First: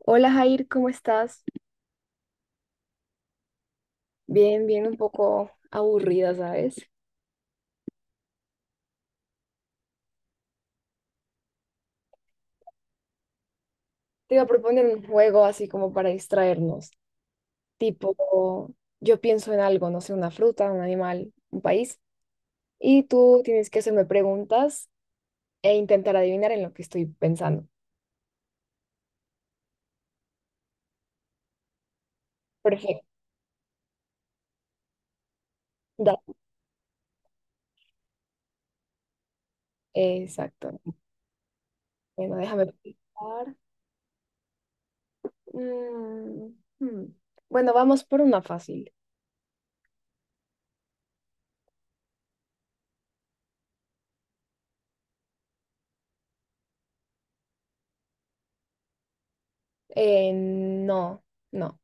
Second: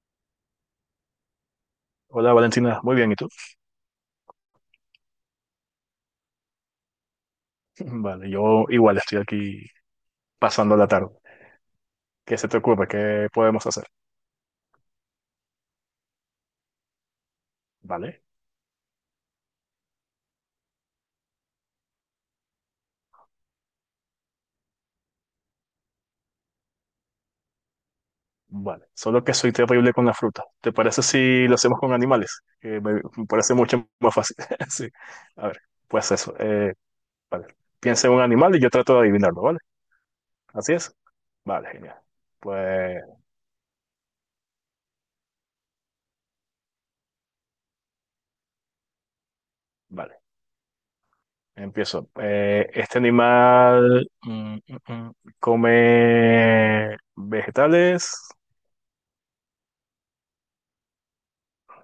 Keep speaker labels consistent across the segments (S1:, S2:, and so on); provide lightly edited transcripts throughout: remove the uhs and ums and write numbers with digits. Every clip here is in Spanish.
S1: Hola Jair, ¿cómo estás?
S2: Hola Valentina, muy bien, ¿y tú?
S1: Bien, bien, un poco aburrida, ¿sabes?
S2: Vale, yo igual estoy aquí pasando la tarde. ¿Qué se te ocurre? ¿Qué podemos hacer?
S1: Te iba a proponer un juego así como para distraernos,
S2: Vale,
S1: tipo, yo pienso en algo, no sé, una fruta, un animal, un país, y tú tienes que hacerme preguntas e intentar adivinar en lo que estoy pensando.
S2: vale. Solo que soy terrible con la fruta. ¿Te parece si lo hacemos con animales? Que me,
S1: Perfecto.
S2: me parece mucho más fácil. Sí. A ver, pues
S1: da-
S2: eso. Vale. Piensa en un animal y yo trato de adivinarlo, ¿vale? Así
S1: exacto.
S2: es. Vale, genial.
S1: Bueno, déjame
S2: Pues,
S1: pensar. Mm, hmm. Bueno, vamos por una fácil.
S2: vale. Empiezo. Este animal come vegetales,
S1: No, no.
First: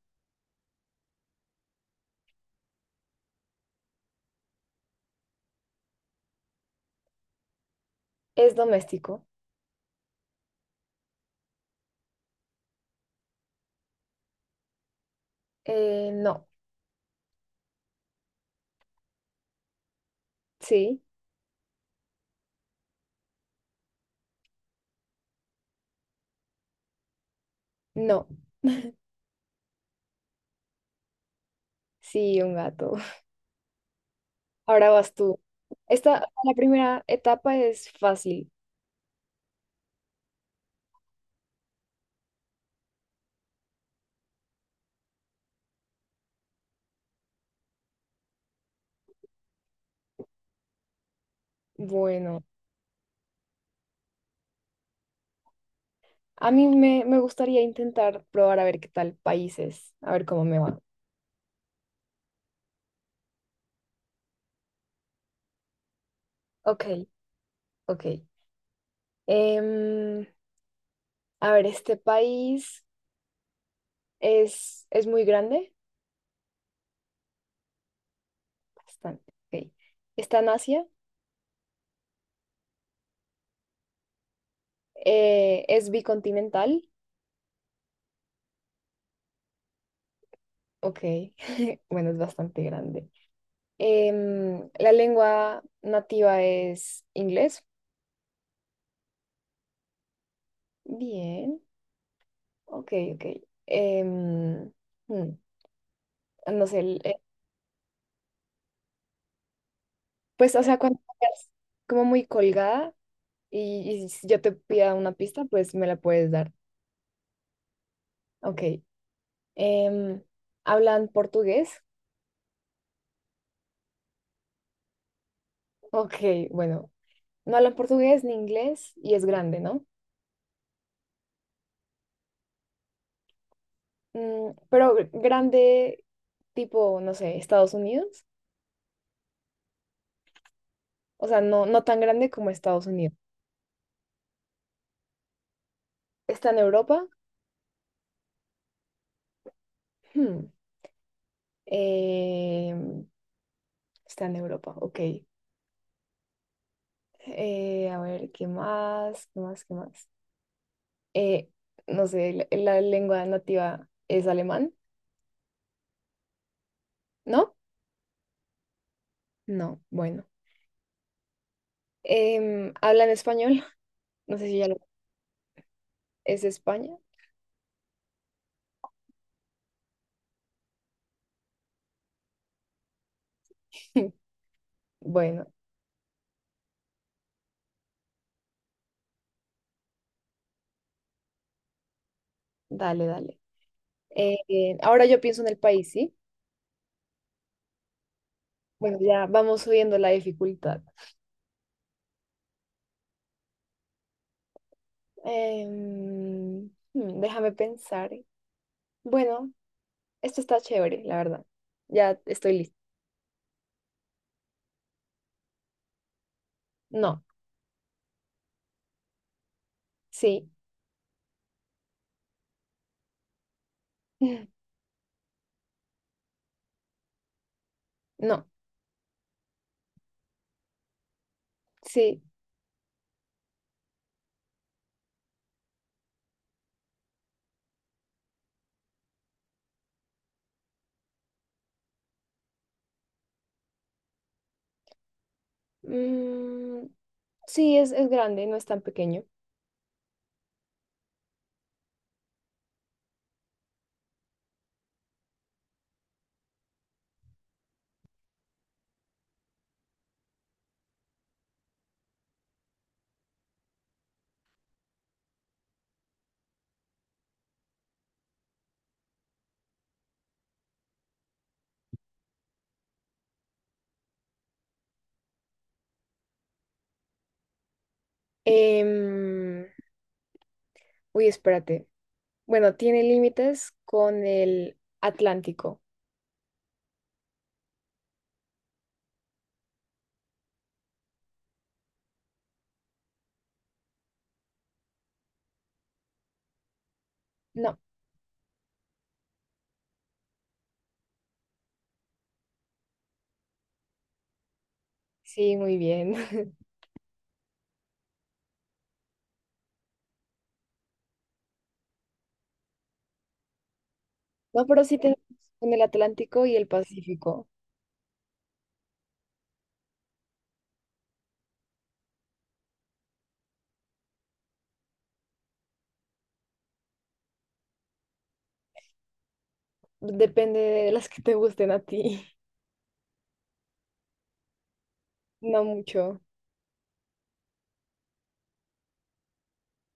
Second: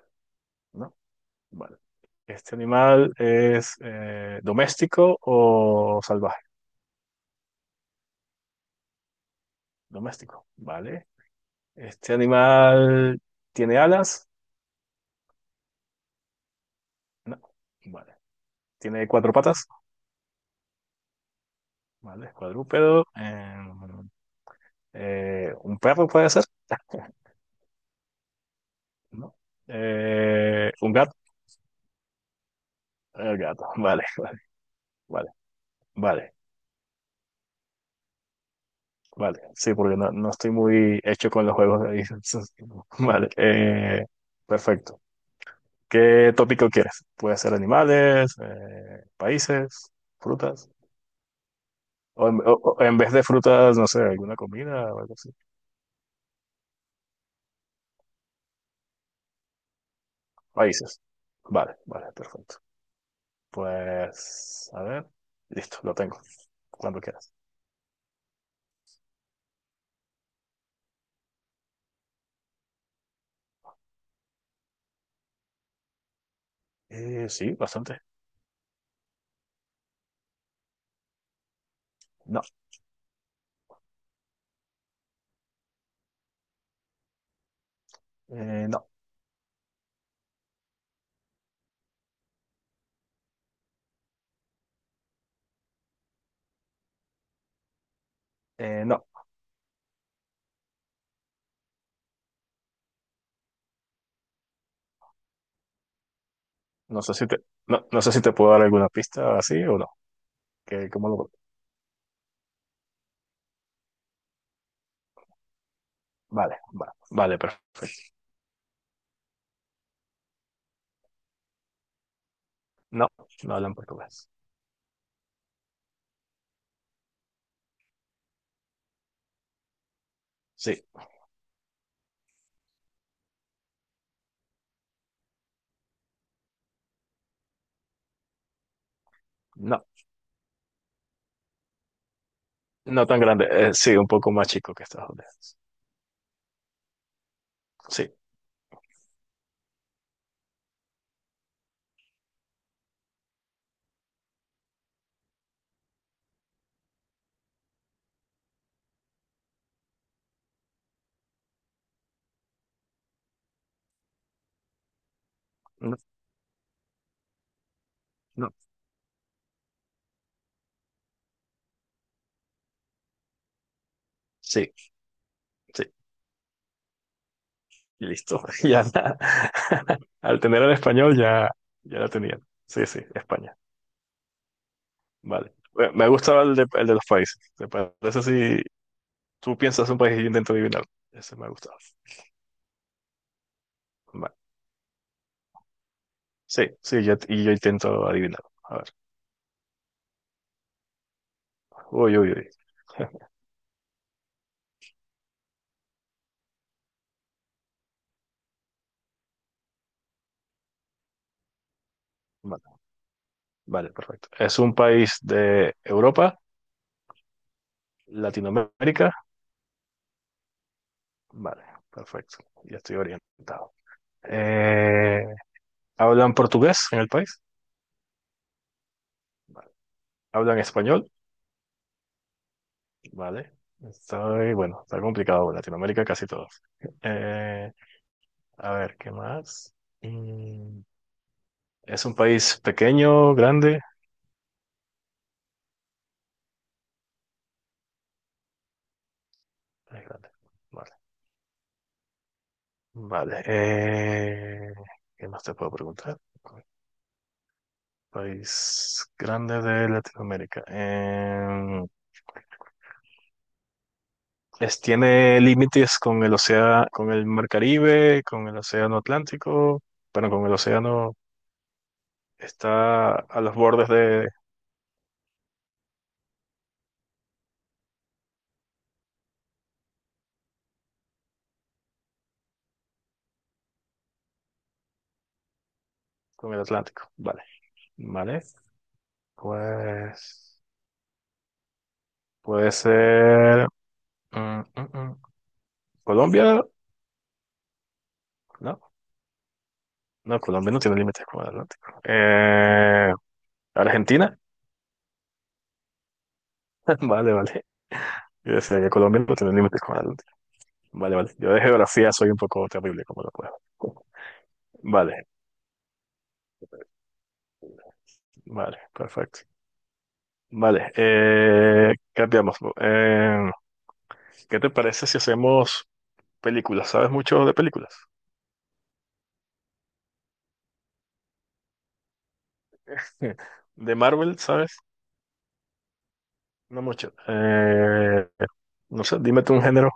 S2: ¿no? Vale. ¿Este animal es doméstico o salvaje?
S1: ¿Es doméstico?
S2: Doméstico, ¿vale? ¿Este animal tiene alas?
S1: No.
S2: No, vale. ¿Tiene cuatro patas?
S1: Sí,
S2: Vale, es cuadrúpedo. ¿Un perro puede ser?
S1: no.
S2: No. ¿Un gato?
S1: Sí, un gato.
S2: El gato, vale, vale,
S1: Ahora vas
S2: vale,
S1: tú. Esta,
S2: vale.
S1: la primera etapa es fácil.
S2: Vale, sí, porque no estoy muy hecho con los juegos de ahí. Entonces, Vale, perfecto. ¿Qué tópico quieres? Puede ser animales, países, frutas. O en,
S1: Bueno,
S2: o en vez de frutas, no sé, alguna comida o algo así.
S1: a mí me gustaría intentar probar a ver qué tal países, a ver cómo me va.
S2: Países. Vale, vale, perfecto. Pues, a ver. Listo, lo tengo.
S1: Ok,
S2: Cuando quieras.
S1: ok. Em, a ver, este país es muy grande.
S2: Sí, bastante.
S1: Bastante. Ok. Está en Asia.
S2: No,
S1: Es bicontinental.
S2: no,
S1: Ok, bueno, es bastante grande. La lengua nativa es inglés.
S2: no.
S1: Bien. Ok, ok. Em, mm, no sé,
S2: No sé si te, no, no sé si te puedo dar alguna pista así o no.
S1: pues, o sea,
S2: Que,
S1: cuando
S2: ¿cómo lo...
S1: estás como muy colgada y si yo te pida una pista, pues me la puedes dar.
S2: Vale, vale, perfecto.
S1: Ok. Em, ¿Hablan portugués?
S2: No, no hablan portugués.
S1: Ok, bueno, no hablan portugués ni inglés y es grande, ¿no?
S2: Sí,
S1: Pero grande tipo, no sé, Estados Unidos.
S2: no,
S1: O sea, no tan grande como Estados
S2: no
S1: Unidos.
S2: tan grande. Sí, un poco más chico que Estados Unidos.
S1: ¿Está en Europa?
S2: Sí.
S1: Hmm, em, Está en Europa, ok. A ver, ¿qué más? ¿Qué más? ¿Qué más? Eh, no sé, la lengua nativa es alemán,
S2: no,
S1: ¿no?
S2: No.
S1: No, bueno. ¿Hablan español? No sé si ya
S2: Sí,
S1: lo.
S2: sí,
S1: ¿Es España?
S2: listo. Ya, al tener el español ya, ya lo tenía. Sí, sí, España.
S1: Bueno,
S2: Vale. Bueno, Me gustaba el de los países. ¿Te parece si tú piensas un país y yo intento adivinar? Ese me ha gustado.
S1: dale, dale.
S2: Vale.
S1: Ahora yo pienso en el país, ¿sí?
S2: Sí, sí, y yo intento adivinar. A ver.
S1: Bueno, ya vamos subiendo la dificultad.
S2: Uy, uy, uy.
S1: Déjame pensar. Bueno, esto está chévere, la verdad. Ya estoy lista.
S2: Vale, vale, perfecto. ¿Es un país de Europa,
S1: No,
S2: Latinoamérica?
S1: sí,
S2: Vale, perfecto. Ya estoy orientado. Eh, ¿Hablan portugués en el país?
S1: no,
S2: ¿Hablan español?
S1: sí.
S2: Vale. está bueno, está complicado. Latinoamérica casi todos. Eh, a ver, ¿qué más? Mm, ¿es un país pequeño, grande?
S1: Mm, Sí, es grande, no es tan pequeño.
S2: Es grande. Vale. Vale. ¿Qué más te puedo preguntar? País grande de Latinoamérica. ¿Es, tiene límites con el océano, con el Mar Caribe, con el océano Atlántico? Bueno, con el océano está a los bordes de,
S1: Em, Uy, espérate. Bueno, tiene límites con el Atlántico.
S2: con el Atlántico. Vale. Vale. Pues puede ser mm, mm, mm. Colombia,
S1: No,
S2: no, no, Colombia no tiene límites con el Atlántico. Argentina,
S1: sí, muy bien.
S2: vale, vale. Yo decía que Colombia no tiene límites con el Atlántico. Vale, vale. Yo de geografía soy un poco terrible, como lo puedo.
S1: No, pero sí tenemos
S2: Vale,
S1: con el Atlántico y el Pacífico.
S2: vale, perfecto. Vale, cambiamos. ¿Qué te parece si hacemos películas? ¿Sabes mucho de películas?
S1: Depende de las que te gusten a ti.
S2: De Marvel, ¿sabes?
S1: No mucho.
S2: No mucho. No sé, dime tú un género.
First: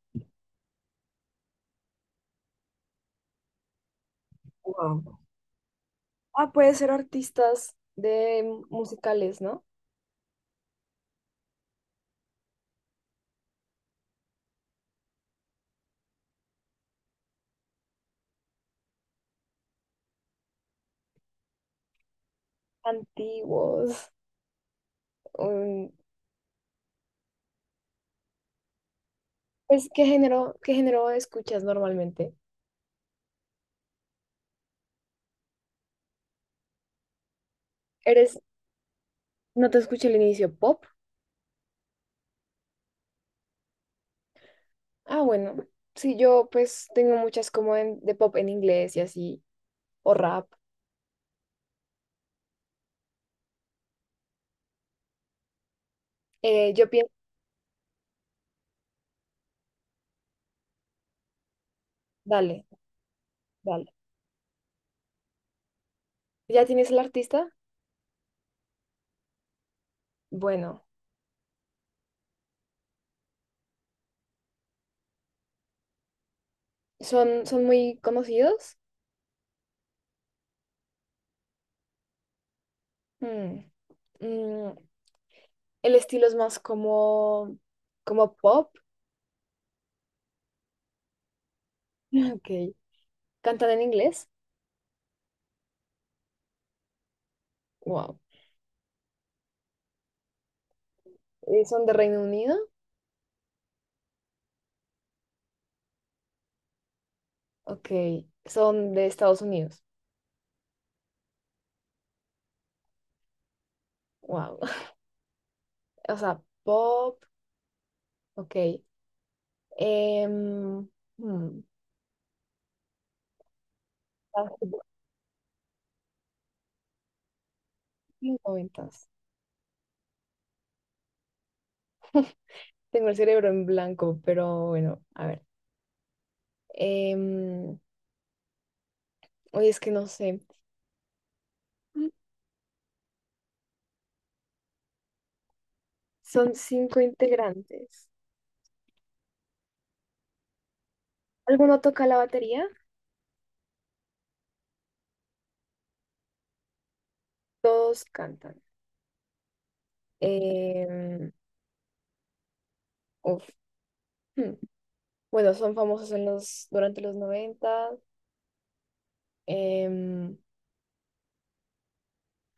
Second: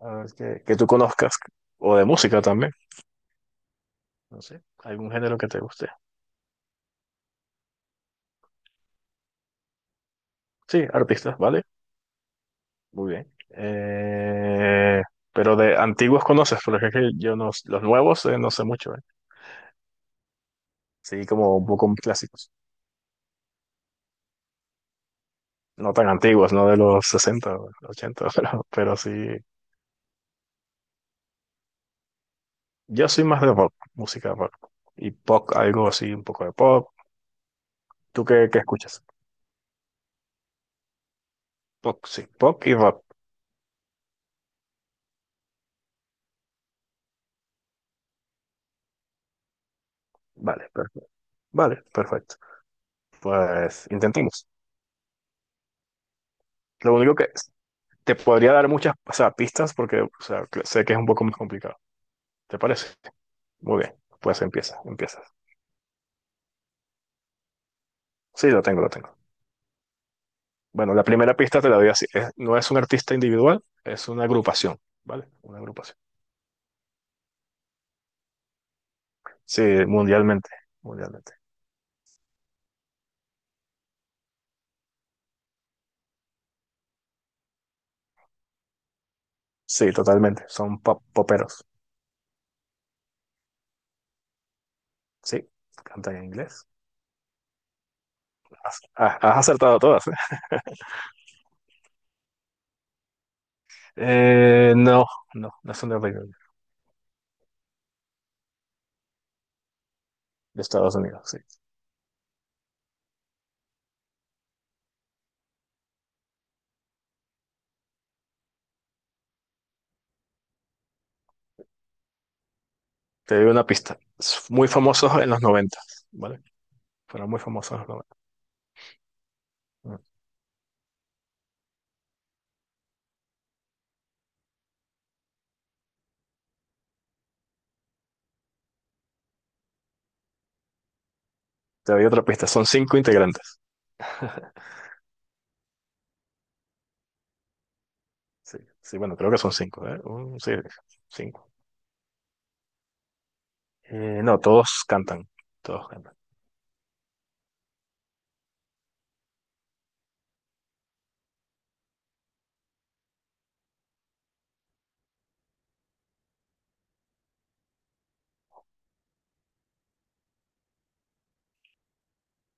S2: A ver, que tú conozcas, o de música también, no sé, algún
S1: Wow.
S2: género que te guste.
S1: Ah, puede ser artistas de musicales, ¿no?
S2: Sí, artistas, ¿vale? Muy bien. Pero de antiguos conoces, porque es que yo no, los nuevos no sé mucho, ¿eh? Sí, como un poco clásicos.
S1: Antiguos. um,
S2: No tan antiguos, no de los 60 o 80, pero sí.
S1: pues, ¿qué género escuchas normalmente?
S2: Yo soy más de rock, música rock. Y pop, algo así, un poco de pop. ¿Tú
S1: ¿Eres,
S2: qué escuchas?
S1: no te escuché el inicio, pop?
S2: Pop, sí, pop y rock.
S1: Ah, bueno, sí, yo pues tengo muchas como de pop en inglés y así, o rap.
S2: Vale, perfecto. Vale, perfecto. Pues intentemos.
S1: Yo
S2: Lo
S1: pienso,
S2: único que te podría dar muchas, o sea, pistas porque, o sea, sé que es un poco más complicado. ¿Te
S1: dale,
S2: parece? Muy
S1: dale.
S2: bien. Pues empieza, empiezas.
S1: ¿Ya tienes el artista?
S2: Sí, lo tengo, lo tengo.
S1: Bueno.
S2: Bueno, la primera pista te la doy así. No es un artista individual, es una agrupación, ¿vale? Una agrupación.
S1: ¿Son muy conocidos?
S2: Sí, mundialmente, mundialmente.
S1: Mm, mm, el estilo es más como pop.
S2: Sí, totalmente. Son poperos.
S1: Ok. ¿Cantan en inglés?
S2: Sí, cantan en inglés.
S1: Wow.
S2: Has acertado todas, ¿eh?
S1: ¿Son de Reino Unido?
S2: No, no, no son de Reino Unido,
S1: Ok. ¿Son de Estados Unidos?
S2: de Estados Unidos, sí.
S1: Wow. O sea, pop, ok. Em, hmm,
S2: Te doy una pista. Es Muy famosos en los 90, ¿vale? Fueron muy famosos en los
S1: 90.
S2: Mm.
S1: Tengo el cerebro en blanco, pero bueno, a ver. Em, Oye, es que no sé.
S2: Te doy otra pista, son cinco integrantes.
S1: Son cinco integrantes.
S2: Sí, sí, bueno, creo que son cinco, ¿eh? Sí, cinco.
S1: ¿Alguno toca la batería?
S2: No, todos cantan, todos cantan.
S1: Todos cantan. Em, uf, hmm. Bueno, son famosos en los, durante los noventa. Em,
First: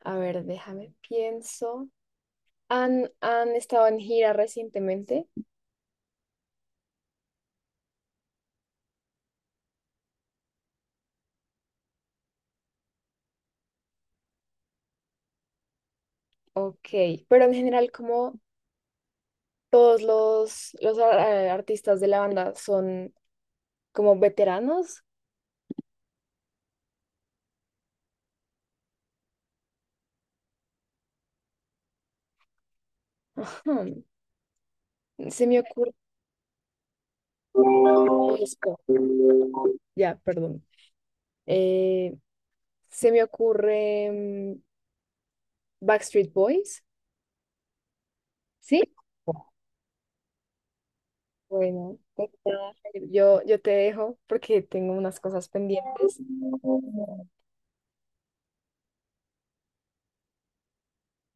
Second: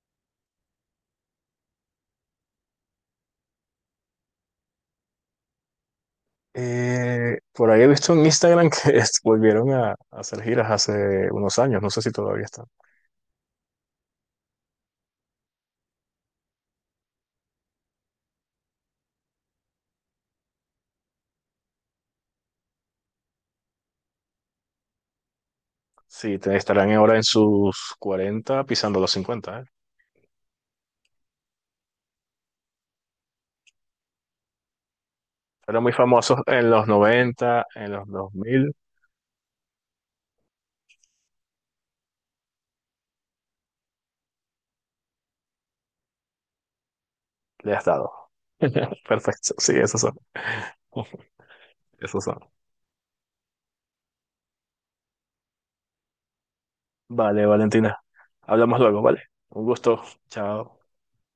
S1: a ver, déjame, pienso. ¿Han estado en gira recientemente?
S2: Por ahí he visto en Instagram que volvieron a hacer giras hace unos años, no sé si todavía están.
S1: Ok, pero en general, como todos los artistas de la banda son como veteranos.
S2: Sí, estarán ahora en sus 40 pisando los 50. ¿Eh?
S1: Ajá. Se me
S2: Fueron muy
S1: ocurre,
S2: famosos en los 90 en los 2000
S1: ya, perdón. Eh, Se me ocurre Backstreet Boys,
S2: Le has dado.
S1: ¿sí?
S2: Perfecto. Sí, esos son.
S1: Bueno,
S2: Esos
S1: pues
S2: son.
S1: nada, yo te dejo porque tengo unas cosas pendientes.
S2: Vale, Valentina. Hablamos luego, ¿vale? Un gusto. Chao.